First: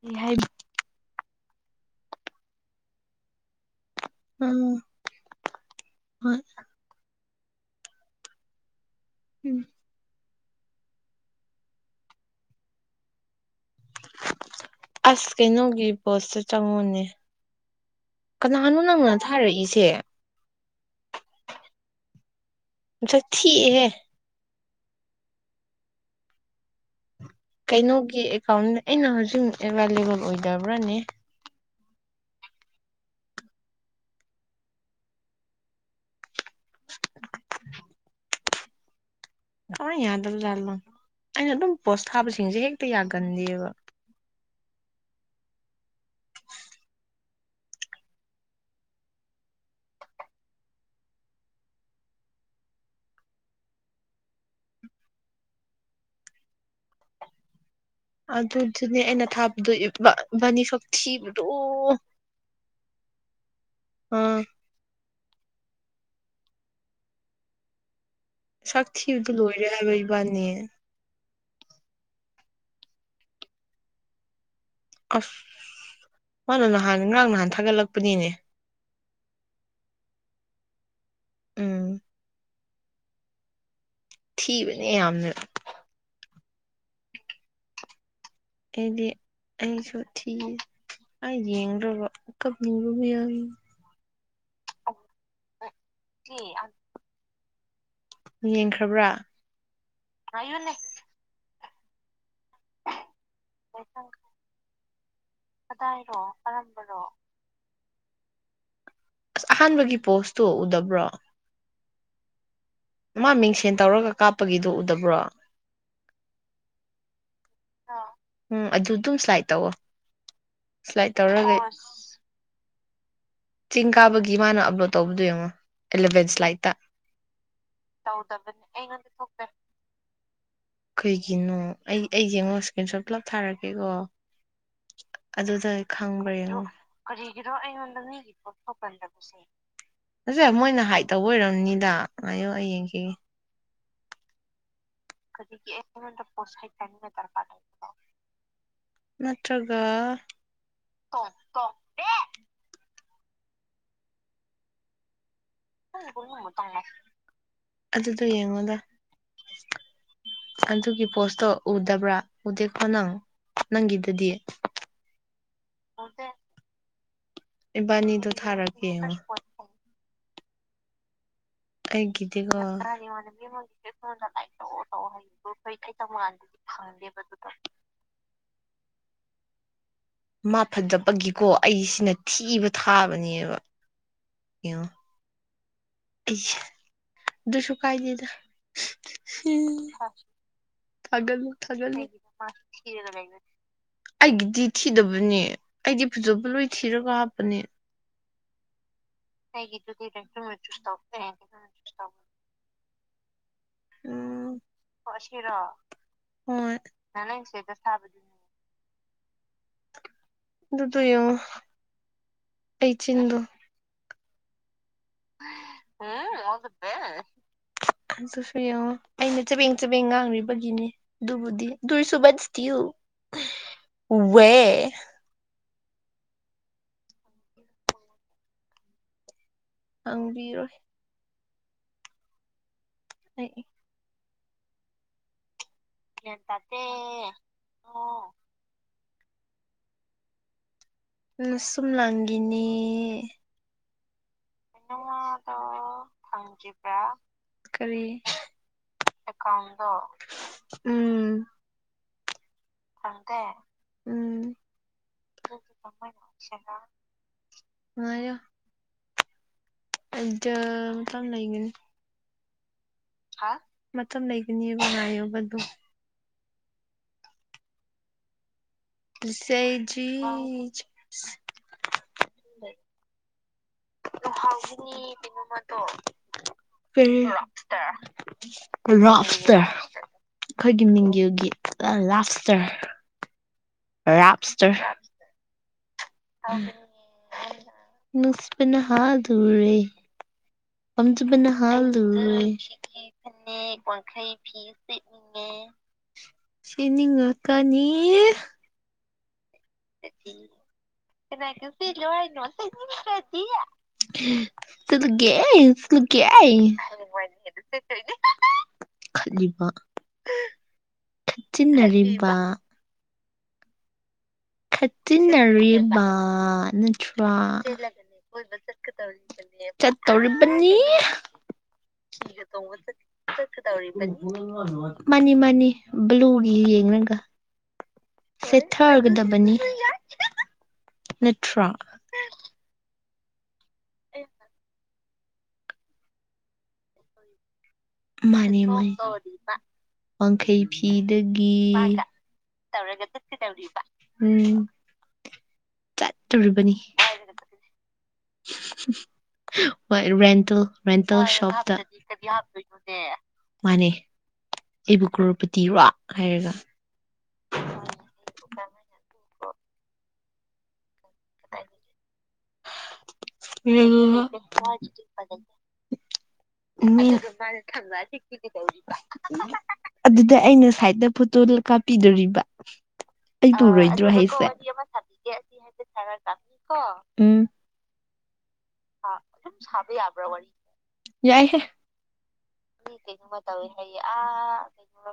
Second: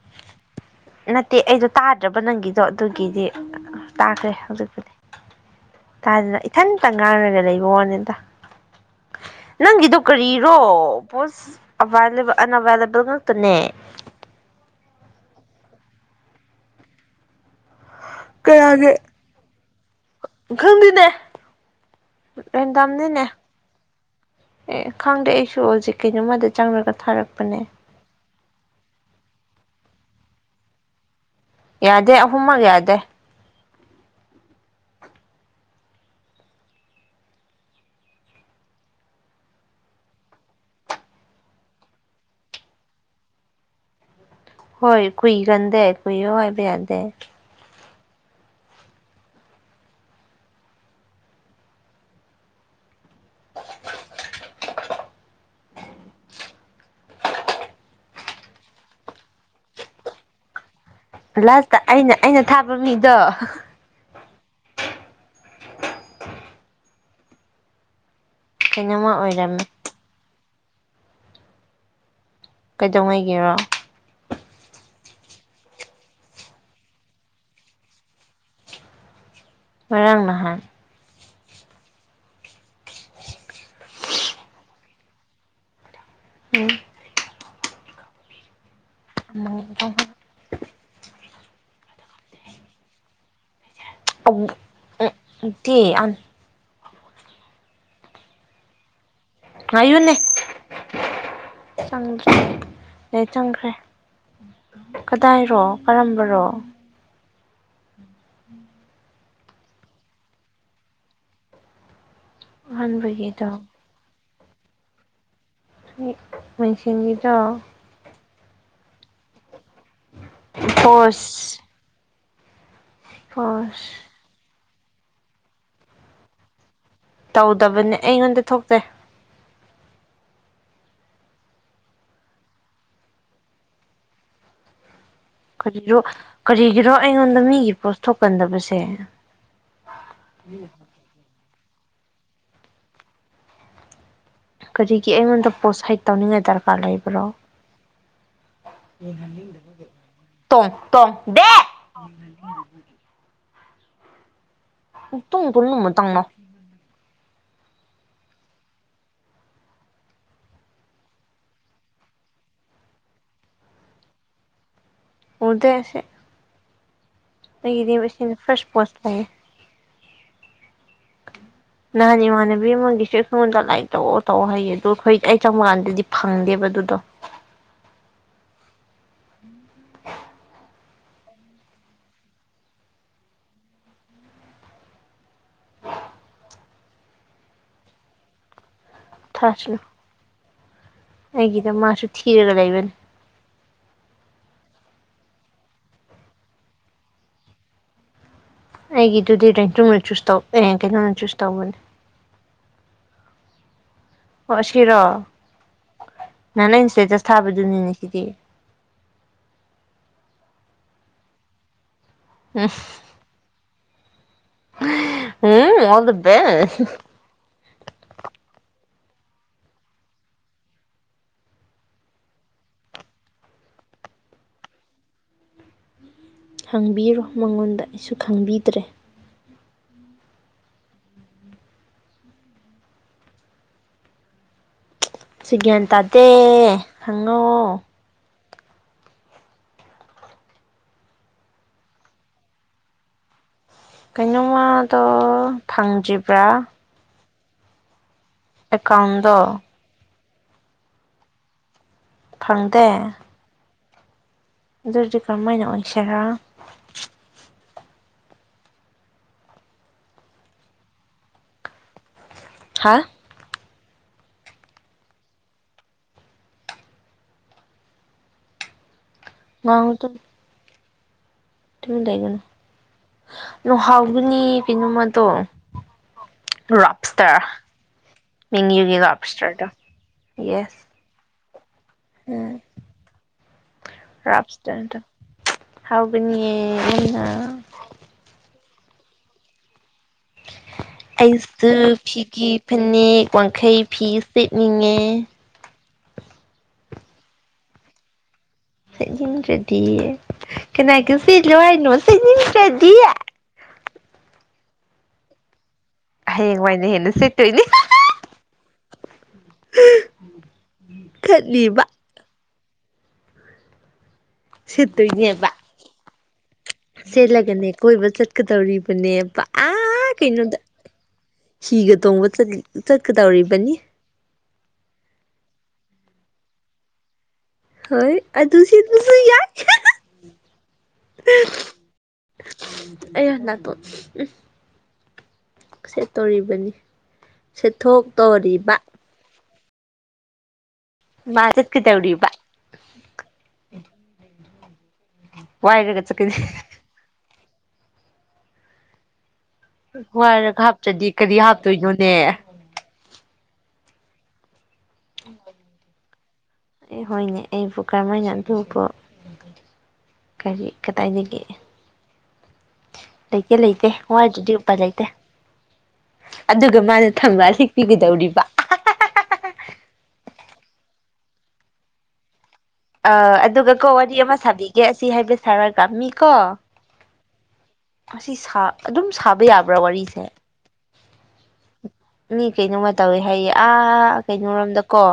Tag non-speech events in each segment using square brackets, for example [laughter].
ꯀꯩ ꯍꯥꯏꯕ ꯅꯠꯇꯦ ꯑꯩꯗꯣ ꯇꯥꯗ꯭ꯔꯕ ꯅꯪꯒꯤꯗꯣ ꯑꯗꯨꯒꯤꯗꯤ ꯇꯥꯈ꯭ꯔꯦ ꯎꯝ ꯍꯧꯖꯤꯛꯄꯨꯗꯤ ꯇꯥꯗꯅ ꯍꯣꯏ ꯏꯊꯟ ꯇꯪ ꯉꯥꯔꯅꯦ ꯂꯩꯕꯋꯥꯅꯤꯗ ꯎꯝ ꯅꯪꯒꯤꯗꯣ ꯀꯔꯤ ꯔꯣ ꯄꯣꯁ ꯑꯟꯑꯕꯥꯏꯂꯦꯕꯜ ꯉꯇꯅꯦ ꯑꯁ ꯀꯩꯅꯣꯒꯤ ꯄꯣꯁꯇꯨ ꯆꯪꯉꯨꯅꯦ ꯀꯅꯥꯅꯣ ꯅꯪꯅ ꯊꯥꯔꯛꯏꯁꯦ [unintelligible] ꯈꯪꯗꯤꯅꯦ [unintelligible] ꯊꯤꯍꯦ ꯑꯦ ꯈꯪꯗꯦ ꯑꯩꯁꯨ ꯍꯧꯖꯤꯛ ꯀꯩꯅꯣꯃꯗ ꯆꯪꯉꯒ ꯊꯥꯔꯛꯄ ꯀꯩꯅꯣꯒꯤ ꯑꯦꯀꯥꯎꯟ ꯑꯩꯅ ꯍꯧꯖꯤꯛ ꯑꯦꯕꯥꯏꯂꯦꯕꯜ ꯑꯣꯏꯗꯕ꯭ꯔꯥꯅꯦ ꯌꯥꯗꯦ ꯑꯍꯨꯝꯃꯛ ꯌꯥꯗꯦ ꯍ ꯌꯥꯗ꯭ꯔ ꯌꯥꯜꯂꯣ ꯑꯩꯅ ꯑꯗꯨꯝ ꯄꯣꯁ ꯊꯥꯕꯁꯤꯡꯁꯦ ꯍꯦꯛꯇ ꯌꯥꯒꯟꯗꯦꯕ ꯍꯣꯏ ꯀꯨꯏꯒꯟꯗꯦ ꯀꯨꯏꯌꯣ ꯍꯥꯏꯕ ꯌꯥꯗꯦ ꯑꯗꯨꯗꯨꯅꯦ ꯑꯩꯅ ꯊꯥꯗꯕꯥꯅꯤ ꯂꯥꯁꯇ ꯑꯩꯅ ꯑꯩꯅ ꯊꯥꯕ ꯃꯤꯗꯣ ꯍ ꯁꯥꯛ ꯀꯩꯅꯣꯝꯃ ꯊꯤꯕꯗꯤ ꯑꯣꯏꯔꯝꯃꯦ ꯂꯣꯏꯔꯦ ꯍꯥꯏꯕ ꯏꯕꯥꯅꯤ ꯀꯩꯗꯧꯉꯩꯒꯦꯔꯣ ꯑꯁ ꯃꯥꯅ ꯅꯍꯥꯟ ꯉꯔꯥꯡ ꯅꯍꯥꯟ ꯊꯥꯒꯠꯂꯛꯄꯅꯤꯅꯦ ꯃꯥꯡ ꯅꯍꯥꯟ ꯎꯝ ꯊꯕꯅꯦ ꯌꯥꯝꯅ ꯎꯝ ꯑꯦꯗꯤ ꯎꯝ ꯑꯩꯁꯨ ꯊ ꯑ ꯌꯦꯡ꯭ꯔ ꯀꯕꯕ ꯌꯥꯔ ꯑꯣ ꯎꯝ ꯊ ꯑ ꯌꯦꯡꯈ꯭ꯔꯕ꯭ꯔꯥ ꯑꯌꯨꯅꯦ ꯑꯌꯨꯅꯦ ꯁꯥꯡ ꯅ ꯆꯪꯈ꯭ꯔꯦ ꯀꯗꯥꯏꯔꯣ ꯍꯥꯏꯔꯣ ꯀꯔꯝꯕꯔꯣ ꯀꯔꯝꯕꯅꯣ ꯎꯝ ꯑꯁ ꯑꯍꯥꯟꯕꯒꯤ ꯄꯣꯁꯇꯣ ꯎꯗꯕ꯭ꯔꯣ ꯃꯥ ꯑꯍꯥꯟꯕꯒꯤꯗꯣ ꯃꯤꯡꯁꯦꯟ ꯇꯧꯔꯒ ꯀꯥꯞꯄꯒꯤꯗꯨꯣ ꯎꯗꯕ꯭ꯔꯣ ꯃꯁꯤꯒꯤꯗꯣ ꯎꯝ ꯑꯗꯨ ꯑꯗꯨꯝ ꯁ꯭ꯂꯥꯏ ꯇꯧꯑꯣꯣ ꯄꯁ ꯆꯤꯡ ꯀꯥꯕꯒꯤ ꯒꯤ ꯃꯥꯥꯟꯅ ꯑ ꯇꯧꯕꯗꯨ ꯌꯦꯡꯉꯣ ꯑꯦꯂꯚꯦꯟꯁ ꯂꯥꯏꯠꯇ ꯇꯧꯗꯕꯅꯦ ꯑꯩꯉꯣꯟꯗ ꯊꯣꯛꯇꯦ ꯀꯩꯒꯤꯅꯣ ꯑꯩ ꯑꯩ ꯌꯦꯡꯉꯣ ꯏꯁꯀ꯭ꯔꯤꯟ ꯁꯣꯠ ꯄꯨꯂꯞ ꯊꯥꯔꯀꯦꯀꯣ ꯀꯔꯤꯔꯣ ꯀꯔꯤꯒꯤꯔꯣ ꯑꯩꯉꯣꯟꯗ ꯃꯤꯒꯤ ꯄꯣꯁ ꯊꯣꯛꯀꯅꯤ ꯑꯁꯦ ꯃꯣꯏꯅ ꯍꯥꯏ ꯇꯧꯕ ꯑꯣꯏꯔꯝ ꯅꯤꯗ ꯑꯌꯨ ꯑꯩ ꯌꯦꯡꯈꯤ ꯀꯔꯤꯒꯤ ꯑꯩꯉꯣꯟꯗ ꯄꯣꯁ ꯍꯠ ꯇꯧꯅꯤꯡꯉꯥꯏ ꯗꯔꯀꯥꯔ ꯂꯩꯕ꯭ꯔꯣ ꯅꯠꯇ꯭ꯔꯒ ꯌꯦꯡꯍꯟꯅꯤꯡꯗꯕꯒꯤ ꯇꯣꯡ ꯇꯣꯡ ꯗꯦ ꯎ ꯇꯨꯡ ꯇꯨꯡꯂꯃꯇꯪꯅꯣ ꯑꯗꯨꯗꯣ ꯌꯦꯡꯉꯣꯗ ꯑꯗꯨꯒꯤ ꯄꯣꯁꯇꯣ ꯎꯗꯕ꯭ꯔꯥ ꯎꯗꯦꯀꯣ ꯅꯪ ꯅꯪꯒꯤꯗꯗꯤ ꯎꯗꯦꯁꯦ ꯑꯩꯗꯤ ꯏꯕꯥꯅꯤꯗꯣ ꯐꯁ ꯊꯥꯔꯛꯀꯦ ꯄꯣꯁ ꯌꯦꯡꯉꯣ ꯂꯩꯌꯦ ꯅꯍꯥꯟ ꯑꯩꯒꯤꯗꯤꯀꯣ ꯏꯃꯥꯟꯅꯕꯤ ꯑꯃꯒꯤꯁꯨ ꯑꯩꯉꯣꯟꯗ ꯂꯥꯏꯔꯤꯛ ꯃꯤ ꯇꯧꯑꯣ ꯐꯣꯟꯗ ꯇꯧꯑꯣ ꯂꯥꯏꯛ ꯍꯥꯏꯌꯦ ꯇꯧ ꯑꯗꯨ ꯇꯧ ꯑꯩꯈꯣꯏ ꯍꯥꯢ ꯑꯩ ꯀꯩ ꯀꯩ ꯆꯪꯕꯀꯥꯟꯗꯗꯤ ꯇꯧ ꯀꯥꯟꯗꯗꯤ ꯐꯪꯗꯦꯕ ꯑꯗꯨꯗꯣ ꯐꯪꯗꯦꯕ ꯑꯗꯨꯗ ꯃꯥꯐꯠꯇꯕꯒꯤꯀꯣ ꯑꯩꯁꯤꯅ ꯊꯤꯕ ꯊꯥꯕꯅꯦꯕ ꯌꯦꯉꯣ ꯑꯗꯨꯁꯨ ꯀꯥꯏꯗꯦꯗ ꯊꯥꯁꯅꯨ ꯍ ꯊꯥꯒꯠꯂꯣ ꯑꯩꯒꯤꯗ ꯊꯥꯒꯠꯂꯣ ꯃꯥꯁꯨ ꯊꯤꯔꯒ ꯂꯩꯕꯅꯤ ꯑꯩꯒꯤ ꯗꯤ ꯊꯤꯗꯕꯅꯦ ꯑꯩꯗꯤ ꯐꯖꯕ ꯂꯣꯏ ꯊꯤꯔꯒ ꯍꯥꯞꯄꯅꯦ ꯑꯩꯒꯤꯗꯨꯗꯤ ꯀꯦꯟꯇꯅ ꯆꯨꯁ ꯇꯧ ꯑꯦ ꯀꯩꯅꯣꯝꯗ ꯆꯨꯁ ꯇꯧꯕꯅꯦ ꯎꯝ ꯑꯣ ꯁꯤꯔꯣ ꯅꯪ ꯍꯣꯏ ꯅꯪ ꯏꯟꯁꯇꯦꯇꯁ ꯊꯥꯕꯗꯨꯅꯤꯅꯦ ꯁꯤꯗꯤ ꯑꯗꯨꯗꯣ ꯌꯦꯡꯉꯣ ꯎꯝ ꯑꯩ ꯆꯤꯟꯗꯣ ꯑꯣꯜ ꯗ ꯕꯦꯁ ꯎꯝ ꯁꯤꯁꯨ ꯌꯦꯡꯉꯣ ꯑꯩꯅ ꯆꯕꯦꯡ ꯆꯕꯦꯡ ꯉꯥꯡꯔꯤꯕꯒꯤꯅꯤ ꯑꯗꯨꯕꯨꯗꯤ ꯗꯨꯔꯁꯨꯨꯕꯠ ꯏꯁꯇꯤꯜ ꯋꯦ ꯍꯪꯕꯤꯔꯣ ꯃꯉꯣꯟꯗ ꯑꯩꯁꯨ ꯈꯪꯕꯤꯗ꯭ꯔꯦ ꯍꯥꯡꯕꯤꯔꯣꯏ ꯑꯩ ꯁꯤꯒ꯭ꯌꯥꯟ ꯇꯥꯗꯦ ꯍꯪꯉꯣ ꯅꯁꯨꯝ ꯂꯥꯡꯒꯤꯅꯤ ꯀꯩꯅꯣꯃꯗꯣ ꯐꯪꯗ꯭ꯔꯤꯕ꯭ꯔꯥ ꯀꯔꯤ ꯑꯦꯀꯥꯎꯟꯗꯣ ꯎꯝ ꯐꯪꯗꯦ ꯎꯝ ꯑꯗꯨꯗꯤ ꯀꯔꯝꯍꯥꯏꯅ ꯑꯣꯏꯁꯤꯔꯥ ꯉꯥꯢꯌꯣ ꯑꯩꯗꯝ ꯂꯩꯒꯅꯤ ꯍꯥ ꯃꯇꯝ ꯂꯩꯕꯅꯤ ꯉꯥꯏꯌꯣꯕ ꯗꯨꯝ ꯇꯨꯁꯦꯖꯤ [inaudible] ꯇꯨꯝ [unintelligible] ꯅ ꯔꯥꯞꯁꯇꯔ [inaudible] ꯃꯦꯡꯒꯤꯒꯤ ꯔꯣꯞꯁꯇꯔ ꯔꯥꯞꯁꯇꯔꯗꯣ ꯌꯦꯁ ꯑꯩꯈꯣꯏꯒꯤ ꯃꯤꯡꯒꯤꯜꯒꯤ ꯎꯝ ꯂꯞꯇꯔ ꯔꯥꯞꯁꯇꯔ ꯍꯥꯎꯒꯅꯤꯌꯦ ꯑꯅ ꯄꯅ ꯍꯥꯥꯗꯨꯔꯦ ꯄꯝꯖꯕꯅ ꯑꯩꯁꯨ ꯍꯜꯂꯨꯔꯦ ꯐꯤꯒꯤ ꯐꯅꯦꯛ ꯋꯥꯡꯈꯩ ꯐꯤ ꯋꯥꯡꯈꯩ ꯐꯤ ꯁꯦꯠꯅꯤꯡꯉꯦ ꯁꯠꯅꯤꯡꯉꯦ ꯁꯤꯅꯤꯡꯉ ꯀꯅꯤ ꯁꯦꯠꯅꯤꯡꯗ ꯗꯤ ꯀꯅꯥ ꯀꯁꯤ ꯂꯋꯥꯏ ꯅꯣꯁꯤ ꯁꯦꯠꯅꯤꯡꯗꯔ꯭ꯗꯤ ꯁꯤꯗꯒꯦ ꯍꯌꯦꯡꯋꯥꯏꯅ ꯍꯦꯟꯅ ꯁꯤꯠꯇꯣꯏꯅꯦ ꯈꯠꯂꯤꯕ [inaudible] ꯈꯠꯂꯤꯕ ꯈꯠꯆꯤꯟꯅꯔꯤꯕ ꯁꯦꯠꯇꯣꯏꯅꯦꯕ ꯈꯠꯆꯤꯟꯅꯔꯨꯏꯕ ꯑꯥ ꯁꯦꯠꯂꯒꯅꯦ ꯀꯣꯏꯕ ꯆꯠꯀꯗꯧꯔꯤꯕꯅꯦ ꯑ ꯑꯥ ꯀꯩꯅꯣꯗ ꯆꯠꯇꯧꯔꯤꯕꯅꯤ ꯍꯤꯒ ꯇꯣꯡꯕ ꯆꯠꯀꯗꯧꯔꯤꯕꯅꯤ ꯅꯤ ꯕ꯭ꯂꯨꯔꯤ ꯌꯦꯡꯂꯦꯒ ꯍꯣꯏ ꯑꯗꯨꯁꯤ ꯌꯥꯏ ꯅꯠꯇ꯭ꯔꯥ ꯑꯌꯥ ꯅꯥꯇꯣꯟ ꯎꯝ ꯁꯦꯠ ꯇꯧꯔꯤꯕꯅꯤ ꯃꯥꯅꯤ ꯁꯦꯊꯣꯛꯇꯣꯔꯤꯕ ꯃꯥꯅꯤ ꯋꯥꯡꯈꯩ ꯐꯤꯗꯒꯤ ꯆꯠꯀꯗꯧꯔꯤꯕ ꯎꯝ ꯋꯥꯏꯔꯒ ꯆꯠꯀꯅꯤ ꯆꯠꯇꯣꯔꯤꯕꯅꯤ [inaudible] ꯍꯣꯏ ꯔꯦꯟꯇꯦꯜ ꯋꯥꯏꯔꯒ ꯍꯥꯞꯇ꯭ꯔꯗꯤ ꯔꯦꯟꯇꯦꯜ ꯀꯔꯤ ꯁꯣꯞꯇ ꯍꯥꯞꯇꯣꯏꯅꯣꯅꯦ ꯑꯦ ꯃꯥꯅꯦ ꯑꯩꯕꯨ ꯀꯔꯣꯄꯇꯤꯔꯣ ꯍꯥꯏꯔꯒ ꯑꯦ ꯍꯣꯏꯅꯦ ꯑꯩꯕꯨ ꯀꯔꯝꯍꯥꯏꯅ ꯑꯗꯨꯕꯨ ꯀꯔꯤ ꯀꯗꯥꯥꯏꯗꯒꯤꯗꯒꯤꯦ ꯋꯥꯏꯗ꯭ꯔꯗꯤ ꯎꯄꯥꯏ ꯂꯩꯇꯦ ꯑꯗꯨꯒ ꯎꯝ ꯃꯥꯅ ꯊꯝꯕꯥꯜ ꯍꯦꯛꯄꯤꯒꯗꯧꯔꯤꯕ ꯑꯗꯨꯗ ꯑꯩꯅ ꯁꯥꯏꯗ ꯐꯣꯇꯣꯜ ꯀꯥꯞꯄꯤꯗꯣꯔꯤꯕ ꯑ ꯑꯩ ꯑꯗꯨꯒ ꯀꯣ ꯄꯨꯔꯣꯏꯗ꯭ꯔꯣ ꯋꯥꯔꯤ ꯑꯃ ꯍꯥꯏꯁꯦ ꯁꯥꯕꯤꯒꯦ ꯑꯁꯤ ꯍꯥꯏꯕ ꯁꯥꯔ ꯀꯥꯝꯃꯤꯀꯣ ꯎꯝ ꯁꯤ ꯑꯗꯨꯝ ꯁꯥꯕ ꯌꯥꯕ꯭ꯔꯥ ꯋꯥꯔꯤꯁꯦ ꯌꯥꯏ ꯍꯦ ꯃꯤ ꯀꯩꯅꯣꯃ ꯇꯧꯋꯤ ꯍꯥꯏꯌꯦ ꯑꯥ ꯀꯩꯅꯣꯣꯔꯣꯝꯗꯀꯣ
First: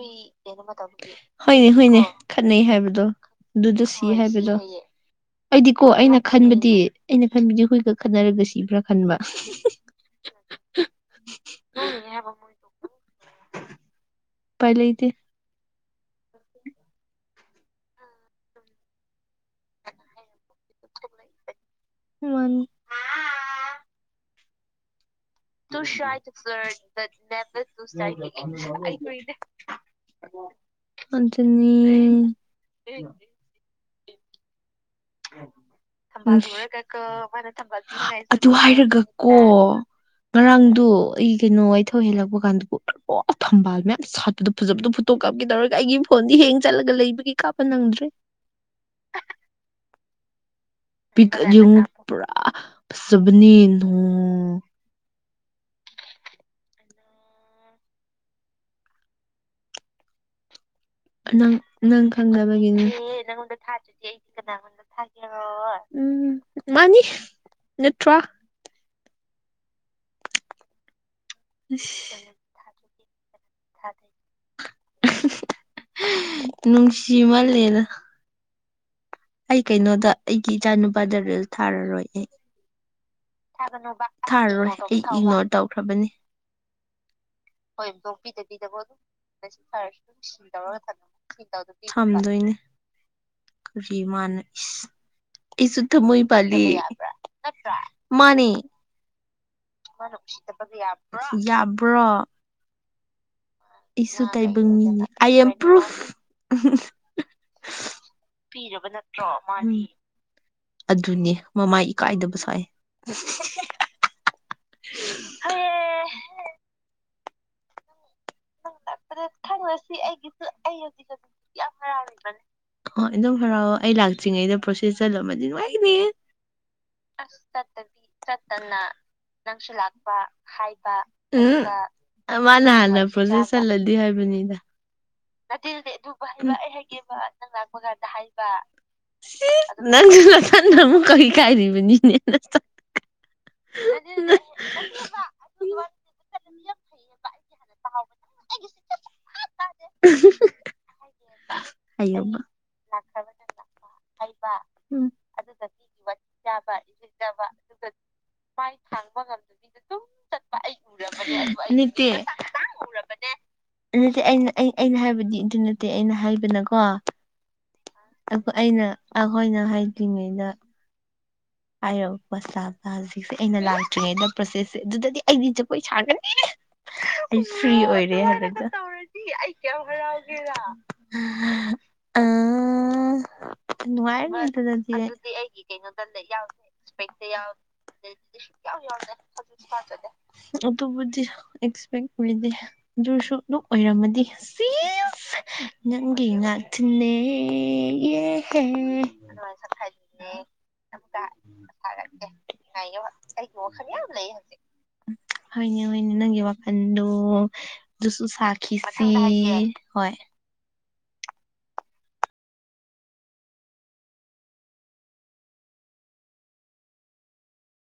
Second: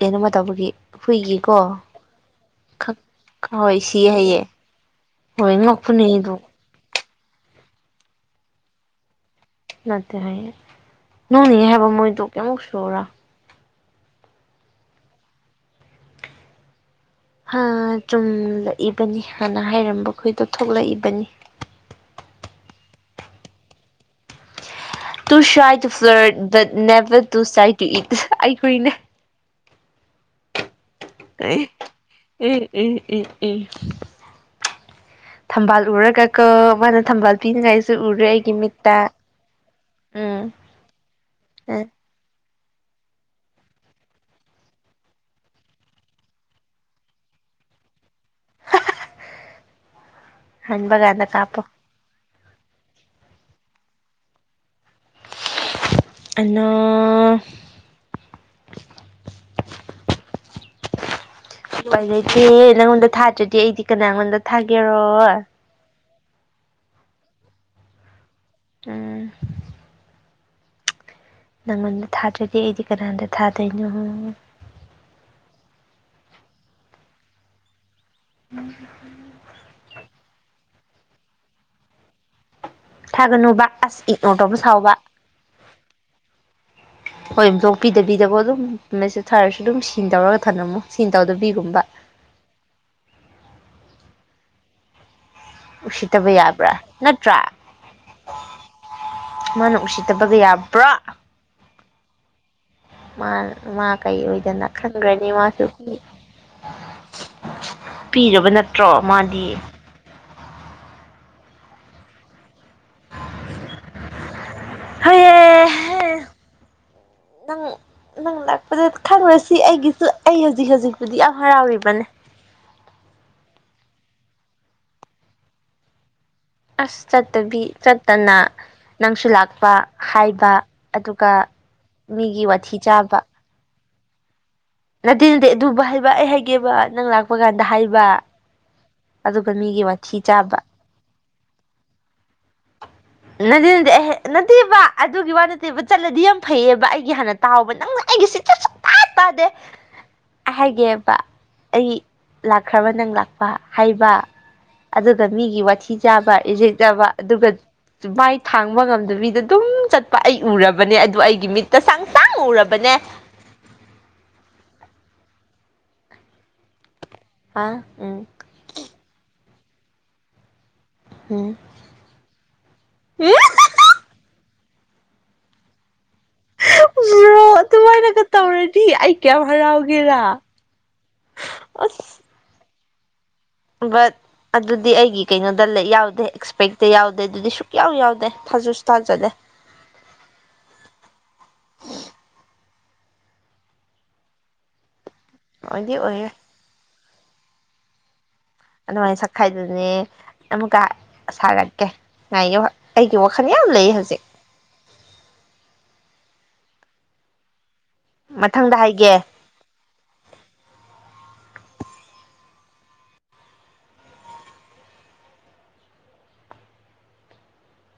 ꯀꯩꯅꯣꯃ ꯇꯧꯕꯒꯤ ꯍꯨꯏꯒꯤꯀꯣ ꯍꯣꯏꯅꯦ ꯍꯣꯏꯅꯦ ꯈꯠꯅꯩ ꯈꯛ ꯍꯥꯏꯕꯗꯣ ꯍꯣꯏ ꯑꯗꯨꯗ ꯁꯤ ꯍꯥꯏꯌꯦ ꯍꯥꯏꯕꯗꯣ ꯍꯣꯏ ꯑꯩꯗꯤꯀꯣ ꯑꯩꯅ ꯉꯛꯄꯅꯦꯗꯣ ꯈꯟꯕꯗꯤ ꯑꯩꯅ ꯈꯟꯕꯗꯤ ꯍꯨꯣꯏꯒ ꯈꯠꯟꯅꯔꯒ ꯁꯤꯕ꯭ꯔꯥ ꯈꯟꯕ ꯅꯠꯇꯦ ꯍꯥꯏꯌꯦ ꯅꯣꯡꯅꯦ ꯍꯥꯏꯕ ꯃꯣꯏꯗꯨ ꯀꯩꯃꯨꯛ ꯁꯨꯔ ꯎꯄꯥꯏ ꯂꯩꯇꯦ ꯍꯥ ꯆꯨꯝꯂꯛꯏꯕꯅꯤ ꯍꯥꯟꯅ ꯍꯥꯏꯔꯝꯕ ꯈꯣꯏꯗꯣ ꯊꯣꯛꯂꯛꯏꯕꯅꯤ ꯋꯥ ꯇꯨ ꯁꯥꯏ two flirt but never two ꯁꯥꯏ ꯇꯨ ꯇꯗ ꯏꯠ ꯑꯩ ꯍꯨꯏꯅꯦ ꯑꯣ ꯑꯦ ꯑꯦ ꯎꯔꯒꯀꯣ ꯃꯥꯅ ꯊꯝꯕꯥꯜ ꯄꯤꯅꯤꯡꯉꯥꯏꯁꯨ ꯎꯔꯦ ꯑꯗꯨ ꯑꯩꯒꯤ ꯃꯤꯠꯇ ꯍꯥꯏꯔꯒ ꯀꯣ ꯎꯝ ꯉꯔꯥꯡꯗꯣ ꯑꯩ ꯀꯩꯅꯣ ꯎꯝ ꯑꯩ ꯊꯣꯏꯍꯦꯜꯂꯛꯄ ꯀꯥꯟꯗ ꯊꯝꯕꯥꯜ ꯃꯌꯥꯝ ꯁꯥꯠꯄꯗ ꯐꯖꯕꯗꯣ ꯐꯣꯇꯣ ꯀꯥꯞꯀꯦ ꯇꯧꯔꯒ ꯑꯩꯒꯤ ꯐꯣꯟꯗꯤ ꯍꯦꯡ ꯆꯠꯂꯒ ꯂꯩꯕꯒꯤ ꯀꯥꯞꯄ ꯅꯪꯗ꯭ꯔꯦ ꯍꯟꯕ ꯄꯤ ꯀꯥꯟꯗ ꯑ ꯀꯥꯞꯄꯣ ꯁꯅꯤ ꯑꯅꯥ ꯅꯪ ꯅꯪ ꯂꯩꯇꯦ ꯈꯪꯗꯕꯒꯤꯅꯦꯍꯦ ꯅꯪꯉꯣꯟꯗ ꯊꯥꯗ꯭ꯔꯗꯤ ꯑꯩꯗꯤ ꯊꯥꯗ꯭ꯔꯁꯦ ꯑꯩꯗꯤꯦ ꯀꯅꯥꯉꯣꯟꯗ ꯀꯅꯥꯒꯣꯗ ꯊꯥꯒꯦꯔ ꯊꯥꯒꯦꯔꯣ ꯎꯝ ꯃꯥꯅꯤ ꯅꯠꯇ꯭ꯔ ꯎ ꯅꯪꯉꯣꯟꯗ ꯑꯁ ꯊꯥꯗ꯭ꯔꯗꯤ ꯑꯩꯗꯤ ꯀꯔꯦꯟꯗ ꯀꯊꯥ ꯇꯉꯨꯡꯍ ꯅꯨꯡꯁꯤ ꯃꯥꯜꯂꯦꯅ ꯎꯝ ꯑꯩ ꯀꯩꯅꯣꯗ ꯑꯩꯒꯤ ꯏꯆꯥ ꯅꯨꯨꯄꯥ ꯔꯦꯜ ꯊꯥꯔꯔꯣꯏ ꯑꯦ ꯊꯥꯒꯅꯨꯕ ꯑꯁ ꯏꯛꯅꯣꯔ ꯇꯧꯕ ꯊꯥꯔꯣꯏ ꯁꯥꯎꯕ ꯑꯩꯣ ꯍꯣꯏ ꯕ꯭ꯂꯣꯛꯄꯤꯗꯕꯤꯗꯀꯣ ꯑꯗꯨꯝ ꯃꯦꯁꯦꯖ ꯊꯥꯔꯁꯨ ꯑꯗꯨꯝ ꯁꯤꯟ ꯇꯧꯔꯒ ꯊꯅꯝꯃꯨ ꯁꯤꯟ ꯇꯧꯗꯕꯤꯒꯨꯝꯕ ꯇꯧꯈ꯭ꯔꯕꯅꯤꯣꯏꯗꯣꯏꯅꯦ ꯀꯔꯤ ꯃꯥꯅ [inaudible] ꯑꯩꯁꯨ ꯊ ꯃꯣꯏ ꯎꯁꯤꯠꯇꯕ ꯌꯥꯕ꯭ꯔꯥ ꯅꯠꯇ꯭ꯔꯥ ꯄꯤ꯭ꯔ ꯃꯥꯅ ꯎꯁꯤꯠꯇꯕꯒ ꯌꯥꯕ꯭ꯔꯥ [inaudible] ꯭ꯔꯣ ꯃꯥ ꯀꯩ ꯑꯣꯏꯗꯅ ꯃꯤꯅꯤ ꯈꯟꯈ꯭ꯔꯅꯤ ꯑꯥꯏ ꯑꯦꯝ ꯃꯥꯁꯨ ꯄ꯭ꯔꯨꯐ ꯄꯤꯔꯕ ꯅꯠꯇ꯭ꯔꯣ ꯃꯥꯗꯤ ꯎꯝ ꯑꯗꯨꯅꯦ ꯃꯃꯥꯏ ꯏꯀꯥꯏꯗꯕ ꯁꯥꯏ ꯍ ꯍꯩꯍꯦ ꯅꯪ ꯅꯪ ꯂꯥꯛꯄꯗ ꯈꯪꯉꯨꯔꯁꯤ ꯑꯩꯒꯤꯁꯨ ꯑꯩ ꯍꯧꯖꯤꯛ ꯍꯧꯖꯤꯛꯄꯨꯗꯤ ꯌꯥꯝ ꯍꯔꯥꯎꯔꯤꯕꯅꯦ ꯍꯣꯏ ꯑꯗꯨꯝ ꯍꯔꯥꯎ ꯑꯩ ꯂꯥꯛꯇ꯭ꯔꯤꯉꯩꯗ ꯄ꯭ꯔꯣꯁꯦꯁ ꯆꯠꯂꯃꯗꯤ ꯅꯨꯡꯉꯥꯏꯇꯦ ꯑꯁ ꯆꯠꯇꯕꯤ ꯆꯠꯇꯅ ꯅꯪꯁꯨ ꯂꯥꯛꯄ ꯍꯥꯏꯕ ꯑꯗꯨꯒ ꯃꯤꯒꯤ ꯋꯥꯊꯤ ꯆꯥꯕ ꯐꯖꯦ ꯆꯜꯂꯗꯤ ꯍꯥꯏꯕꯅꯤꯗ ꯅꯠꯇꯦ ꯅꯠꯇꯗꯤ ꯑꯗꯨꯕꯨ ꯍꯥꯏꯕ ꯑꯩ ꯍꯥꯏꯒꯦꯕ ꯅꯪ ꯂꯥꯛꯄ ꯀꯥꯟꯗ ꯑꯗꯨꯒ ꯃꯤꯒꯤ ꯋꯥꯊꯤ ꯍꯥꯏꯕ ꯅꯪ ꯀꯥꯏꯔꯤꯕꯅꯤꯅꯦ ꯅꯗꯤ ꯅꯗꯤ ꯑꯩ ꯅꯠꯇꯦꯕ ꯑꯗꯨꯒꯤ ꯋꯥ ꯅꯠꯇꯦꯕ ꯆꯠꯂꯗꯤ ꯌꯥꯝ ꯐꯩꯌꯦꯕ ꯑꯩꯒꯤ ꯍꯥꯟꯅ ꯇꯥꯎꯕ ꯅꯪꯅ ꯑꯩꯒꯤ ꯁꯤ ꯁꯊꯥ ꯇꯥꯗꯦ ꯍꯥꯏꯒꯦꯕ ꯑꯩ ꯍꯥꯏꯌꯣꯕ ꯂꯥꯛꯈ꯭ꯔꯕ ꯅꯪ ꯂꯥꯛꯄ ꯍꯥꯏꯩꯕ ꯎꯝ ꯑꯗꯨꯒ ꯃꯤꯒꯤ ꯋꯥꯊꯤ ꯆꯥꯕ ꯏꯖꯦꯛꯆꯕ ꯑꯗꯨꯒ ꯃꯥꯏ ꯊꯥꯡꯕ ꯉꯝꯗꯕꯤꯗ ꯑꯗꯨꯝ ꯆꯠꯄ ꯑꯩ ꯎꯔꯕꯅꯦ ꯑꯗꯨ ꯑꯩꯒꯤ ꯃꯤꯠꯇ ꯆꯪ ꯅꯠꯇꯦ ꯇꯥꯡ ꯎꯔꯕꯅꯦ ꯅꯠꯇꯦ ꯑꯩꯅ ꯑꯩꯅ ꯍꯥꯏꯕꯗꯤ ꯏꯟꯇꯔ ꯅꯠꯇꯦ ꯑꯩꯅ ꯍꯥꯏꯗꯅꯀꯣ ꯑꯥ ꯑꯩꯅ ꯑꯩꯈꯣꯏꯅ ꯍꯥꯏꯗ꯭ꯔꯤꯉꯩꯗ ꯎꯝ ꯍꯥꯏꯔꯄ ꯆꯥꯕ ꯍꯧꯖꯤꯛꯁꯦ ꯑꯩꯅ ꯂꯥꯛꯇ꯭ꯔꯤꯉꯩꯗ ꯄ꯭ꯔꯣꯁꯦꯁ ꯑꯗꯨꯗꯗꯤ ꯑꯩꯗꯤ ꯖꯄꯣꯏ ꯁꯥꯒꯔꯦ ꯑꯩ ꯕ꯭ꯔꯣ ꯐ꯭ꯔꯤ ꯑꯣꯏꯔꯦ ꯑꯗꯨꯃꯥꯏꯅꯒ ꯍꯜꯂ ꯇꯧꯔꯗꯤ ꯑꯩ ꯀꯌꯥꯝ ꯍꯔꯥꯎꯒꯦꯔꯥ ꯍꯥꯎꯒꯦꯔ ꯑꯁ ꯑ ꯕꯠ ꯅꯨꯡꯉꯥꯏꯒꯇ ꯑꯗꯨꯗꯤ ꯑꯩꯒꯤ ꯍꯥꯏ ꯀꯩꯅꯣꯗ ꯀꯩꯅꯣ ꯌꯥꯎꯗꯦ ꯑꯦꯛꯁꯄꯦꯛꯇ ꯌꯥꯎꯗꯦ ꯑꯗꯨꯗꯤ ꯁꯨꯛꯌꯥꯎ ꯌꯥꯎꯗꯦ ꯊꯥꯖꯁꯨ ꯊꯥꯖꯗꯦ ꯑꯗꯨꯕꯨꯗꯤꯁꯗꯤ ꯑꯗꯨꯁꯨ ꯑꯗꯨꯝ ꯑꯣꯏꯔꯝꯃꯗꯤ ꯑꯣꯏꯗꯤ ꯅꯪꯒꯦ ꯑꯣꯏꯔꯦ ꯉꯇꯦ ꯑꯩ ꯎꯝ ꯈꯥꯏ ꯁꯥꯔꯛꯀꯦ ꯉꯥꯏꯒꯤ ꯑꯩꯒꯤ ꯋꯥꯈꯜ ꯌꯥꯝ ꯂꯩ ꯍꯧꯖꯤꯛ ꯏꯅꯪ ꯌ ꯋꯥ ꯑꯗꯨ ꯁꯨ ꯁꯥꯈꯁꯤ ꯃꯊꯪꯗ ꯍꯥꯏꯒꯦ ꯍ